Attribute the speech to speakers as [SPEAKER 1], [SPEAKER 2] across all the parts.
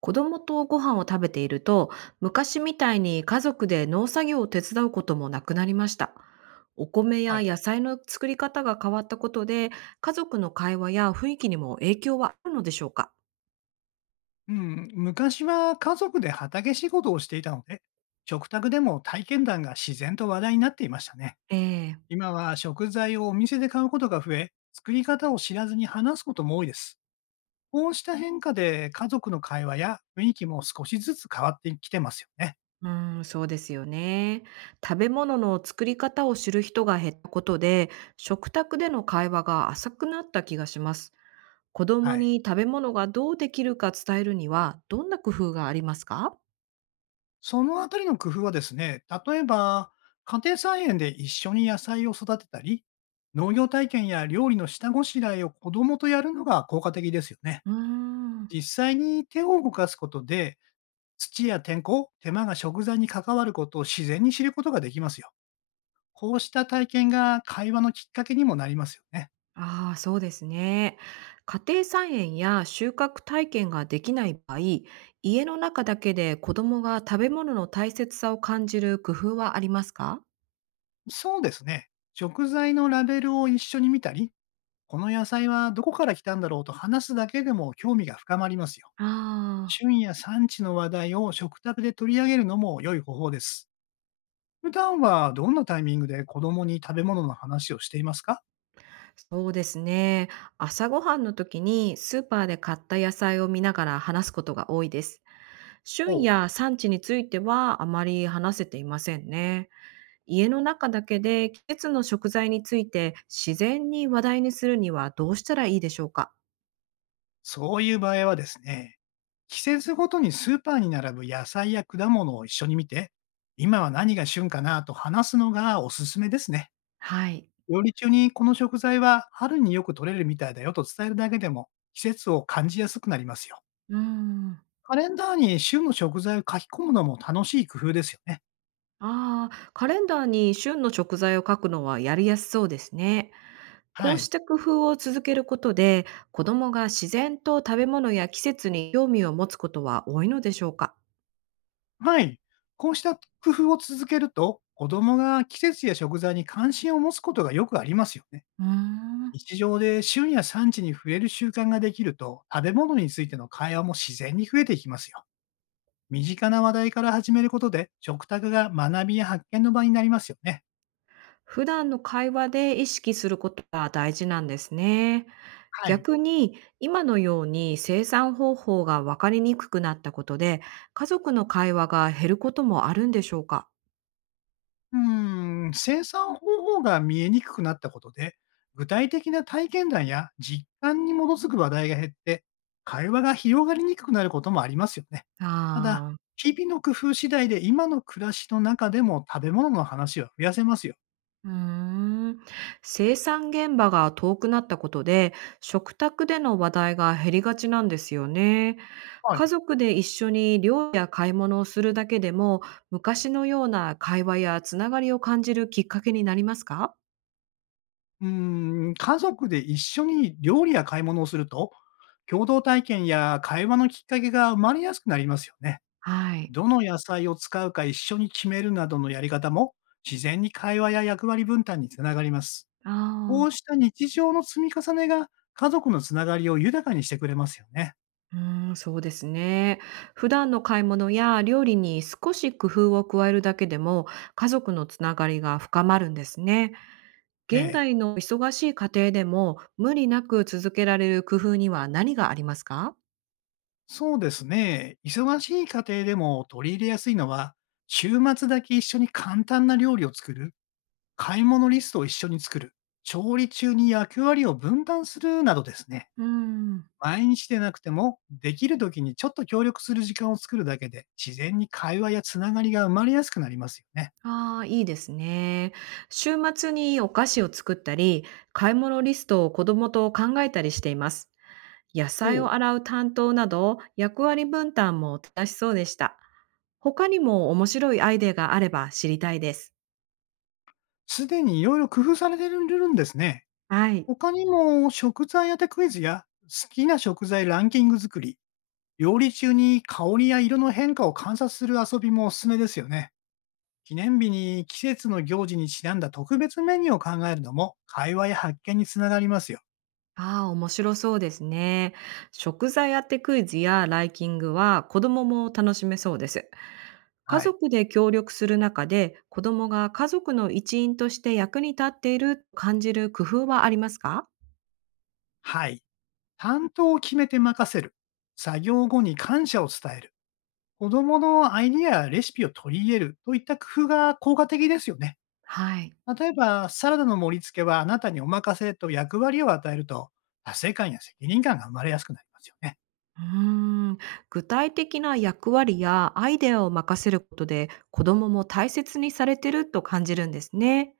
[SPEAKER 1] 子供とご飯を食べていると、昔みたいに家族で農作業を手伝うこともなくなりました。お米
[SPEAKER 2] は
[SPEAKER 1] や
[SPEAKER 2] い。
[SPEAKER 1] 野菜の作り方が変わったことで、家族の会話や雰囲気にも影響はあるのでしょうか。
[SPEAKER 2] うん、昔は家族で畑仕事をしていたので、食卓でも体験談が自然と話題になっていましたね。
[SPEAKER 1] ええ。
[SPEAKER 2] 今は食材をお店で買うことが増え、作り方を知らずに話すことも多いです。こうした変化で家族の会話や雰囲気も少しずつ変わってきてますよね。
[SPEAKER 1] そうですよね。食べ物の作り方を知る人が減ったことで、食卓での会話が浅くなった気がします。子供
[SPEAKER 2] はい。
[SPEAKER 1] に食べ物がどうできるか伝えるには、どんな工夫がありますか？
[SPEAKER 2] そのあたりの工夫はですね、例えば家庭菜園で一緒に野菜を育てたり、農業体験や料理の下ごしらえを子供とやるのが効果的ですよね。
[SPEAKER 1] うーん。
[SPEAKER 2] 実際に手を動かすことで、土や天候、手間が食材に関わることを自然に知ることができますよ。こうした体験が会話のきっかけにもなりますよね。
[SPEAKER 1] ああ、そうですね。家庭菜園や収穫体験ができない場合、家の中だけで子供が食べ物の大切さを感じる工夫はありますか？
[SPEAKER 2] そうですね。食材のラベルを一緒に見たり、この野菜はどこから来たんだろうと話すだけでも興味が深まりますよ。
[SPEAKER 1] ああ、
[SPEAKER 2] 旬や産地の話題を食卓で取り上げるのも良い方法です。普段はどんなタイミングで子供に食べ物の話をしていますか？
[SPEAKER 1] そうですね。朝ごはんの時にスーパーで買った野菜を見ながら話すことが多いです。
[SPEAKER 2] お
[SPEAKER 1] 旬
[SPEAKER 2] う。
[SPEAKER 1] や産地についてはあまり話せていませんね。家の中だけで季節の食材について自然に話題にするにはどうしたらいいでしょうか？
[SPEAKER 2] そういう場合はですね、季節ごとにスーパーに並ぶ野菜や果物を一緒に見て、今は何が旬かなと話すのがおすすめですね。
[SPEAKER 1] はい。
[SPEAKER 2] 料理中にこの食材は春によく取れるみたいだよと伝えるだけでも季節を感じやすくなりますよ。
[SPEAKER 1] うーん。
[SPEAKER 2] カレンダーに旬の食材を書き込むのも楽しい工夫ですよね。
[SPEAKER 1] ああ、カレンダーに旬の食材を書くのはやりやすそうですね。こ
[SPEAKER 2] は
[SPEAKER 1] うし
[SPEAKER 2] い。
[SPEAKER 1] た工夫を続けることで、子供が自然と食べ物や季節に興味を持つことは多いのでしょうか。
[SPEAKER 2] はい。こうした工夫を続けると、子供が季節や食材に関心を持つことがよくありますよね。
[SPEAKER 1] うーん。
[SPEAKER 2] 日常で旬や産地に触れる習慣ができると、食べ物についての会話も自然に増えていきますよ。身近な話題から始めることで、食卓が学びや発見の場になりますよね。
[SPEAKER 1] 普段の会話で意識することが大事なんですね。
[SPEAKER 2] はい。
[SPEAKER 1] 逆に今のように生産方法が分かりにくくなったことで、家族の会話が減ることもあるんでしょうか？
[SPEAKER 2] うーん、生産方法が見えにくくなったことで、具体的な体験談や実感に基づく話題が減って、会話が広がりにくくなることもありますよね。ただ、
[SPEAKER 1] ああー。
[SPEAKER 2] 日々の工夫次第で今の暮らしの中でも食べ物の話は増やせますよ。
[SPEAKER 1] うーん生産現場が遠くなったことで、食卓での話題が減りがちなんですよね。
[SPEAKER 2] は
[SPEAKER 1] 家
[SPEAKER 2] い。
[SPEAKER 1] 族で一緒に料理や買い物をするだけでも、昔のような会話やつながりを感じるきっかけになりますか？
[SPEAKER 2] うーん、家族で一緒に料理や買い物をすると、共同体験や会話のきっかけが生まれやすくなりますよね。
[SPEAKER 1] はい。
[SPEAKER 2] どの野菜を使うか一緒に決めるなどのやり方も、自然に会話や役割分担につながります。こ
[SPEAKER 1] ああ。
[SPEAKER 2] うした日常の積み重ねが、家族のつながりを豊かにしてくれますよね。
[SPEAKER 1] そうですね。普段の買い物や料理に少し工夫を加えるだけでも、家族のつながりが深まるんですね。
[SPEAKER 2] え
[SPEAKER 1] 現
[SPEAKER 2] え、
[SPEAKER 1] 代の忙しい家庭でも、無理なく続けられる工夫には何がありますか？
[SPEAKER 2] そうですね。忙しい家庭でも取り入れやすいのは、週末だけ一緒に簡単な料理を作る、買い物リストを一緒に作る、調理中に役割を分担するなどですね、
[SPEAKER 1] うーん。
[SPEAKER 2] 毎日でなくても、できる時にちょっと協力する時間を作るだけで、自然に会話やつながりが生まれやすくなりますよね。
[SPEAKER 1] ああ、いいですね。週末にお菓子を作ったり、買い物リストを子供と考えたりしています。野
[SPEAKER 2] お
[SPEAKER 1] 菜を
[SPEAKER 2] う。
[SPEAKER 1] 洗う担当など、役割分担も正しそうでした。他にも面白いアイデアがあれば知りたいです。
[SPEAKER 2] すでにいろいろ工夫されてるんですね。
[SPEAKER 1] はい。
[SPEAKER 2] 他にも食材当てクイズや好きな食材ランキング作り、料理中に香りや色の変化を観察する遊びもおすすめですよね。記念日に季節の行事にちなんだ特別メニューを考えるのも、会話や発見につながりますよ。
[SPEAKER 1] ああ、面白そうですね。食材当てクイズやライキングは子供も楽しめそうです。家
[SPEAKER 2] はい。
[SPEAKER 1] 族で協力する中で子供が家族の一員として役に立っていると感じる工夫はありますか？
[SPEAKER 2] はい。担当を決めて任せる。作業後に感謝を伝える。子供のアイディアやレシピを取り入れるといった工夫が効果的ですよね。
[SPEAKER 1] はい。
[SPEAKER 2] 例えば、サラダの盛り付けはあなたにお任せと役割を与えると、達成感や責任感が生まれやすくなりますよね。
[SPEAKER 1] うーん、具体的な役割やアイデアを任せることで子供も大切にされてると感じるんですね。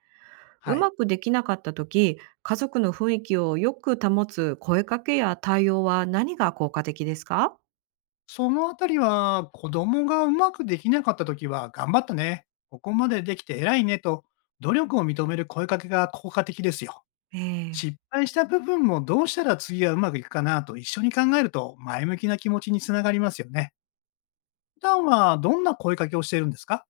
[SPEAKER 1] う
[SPEAKER 2] はい。
[SPEAKER 1] まくできなかった時、家族の雰囲気をよく保つ声かけや対応は何が効果的ですか？
[SPEAKER 2] そのあたりは、子供がうまくできなかったときは、頑張ったね。ここまでできて偉いねと、努力を認める声かけが効果的ですよ。
[SPEAKER 1] え
[SPEAKER 2] 失
[SPEAKER 1] え。
[SPEAKER 2] 敗した部分もどうしたら次はうまくいくかなと一緒に考えると前向きな気持ちにつながりますよね。普段はどんな声かけをしているんですか？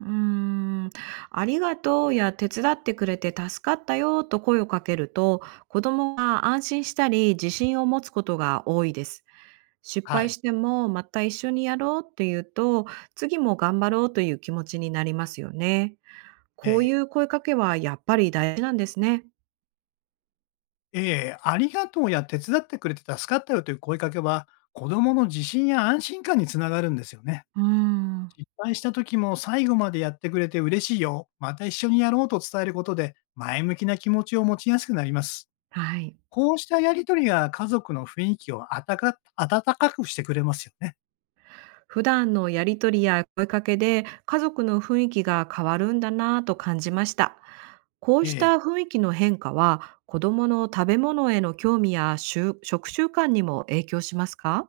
[SPEAKER 1] うーん、ありがとうや手伝ってくれて助かったよと声をかけると、子供が安心したり自信を持つことが多いです。失
[SPEAKER 2] は
[SPEAKER 1] 敗し
[SPEAKER 2] い。
[SPEAKER 1] てもまた一緒にやろうっていうと、次も頑張ろうという気持ちになりますよね。こうい
[SPEAKER 2] え
[SPEAKER 1] う声かけはやっぱり大事なんですね。
[SPEAKER 2] ありがとうや手伝ってくれて助かったよという声かけは、子供の自信や安心感につながるんですよね。
[SPEAKER 1] うーん、
[SPEAKER 2] 失敗した時も最後までやってくれて嬉しいよ、また一緒にやろうと伝えることで、前向きな気持ちを持ちやすくなります。
[SPEAKER 1] はい。
[SPEAKER 2] こうしたやりとりが家族の雰囲気をあたか温かくしてくれますよね。
[SPEAKER 1] 普段のやりとりや声かけで家族の雰囲気が変わるんだなぁと感じました。こう
[SPEAKER 2] え
[SPEAKER 1] した
[SPEAKER 2] え。
[SPEAKER 1] 雰囲気の変化は子供の食べ物への興味や習食習慣にも影響しますか？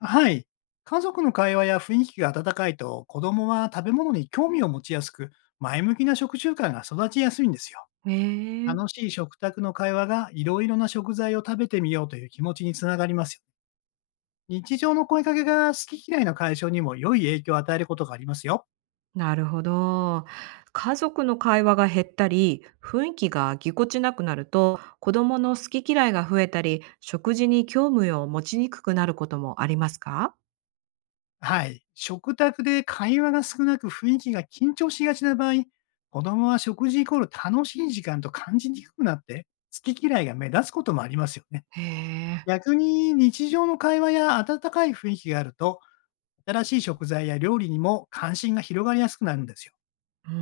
[SPEAKER 2] はい。家族の会話や雰囲気が温かいと、子供は食べ物に興味を持ちやすく、前向きな食習慣が育ちやすいんですよ。
[SPEAKER 1] え
[SPEAKER 2] 楽
[SPEAKER 1] え、
[SPEAKER 2] しい食卓の会話がいろいろな食材を食べてみようという気持ちにつながりますよね。日常の声かけが好き嫌いの解消にも良い影響を与えることがありますよ。
[SPEAKER 1] なるほど。家族の会話が減ったり、雰囲気がぎこちなくなると、子供の好き嫌いが増えたり、食事に興味を持ちにくくなることもありますか？
[SPEAKER 2] はい。食卓で会話が少なく雰囲気が緊張しがちな場合、子供は食事イコール楽しい時間と感じにくくなって、好き嫌いが目立つこともありますよね。
[SPEAKER 1] へえ。
[SPEAKER 2] 逆に日常の会話や温かい雰囲気があると、新しい食材や料理にも関心が広がりやすくなるんですよ。
[SPEAKER 1] うー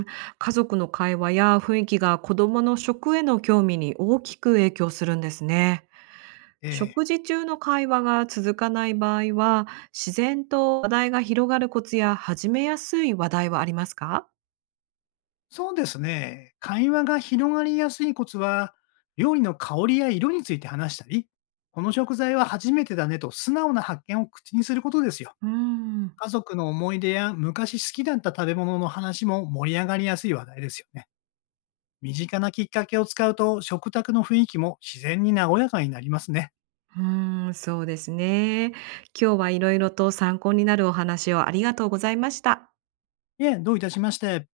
[SPEAKER 1] ん、家族の会話や雰囲気が子供の食への興味に大きく影響するんですね。
[SPEAKER 2] ええ、
[SPEAKER 1] 食事中の会話が続かない場合は、自然と話題が広がるコツや始めやすい話題はありますか？
[SPEAKER 2] そうですね。会話が広がりやすいコツは、料理の香りや色について話したり、この食材は初めてだねと素直な発見を口にすることですよ。
[SPEAKER 1] うーん、
[SPEAKER 2] 家族の思い出や昔好きだった食べ物の話も盛り上がりやすい話題ですよね。身近なきっかけを使うと食卓の雰囲気も自然に和やかになりますね。
[SPEAKER 1] そうですね。今日はいろいろと参考になるお話をありがとうございました。
[SPEAKER 2] いえ、どういたしまして。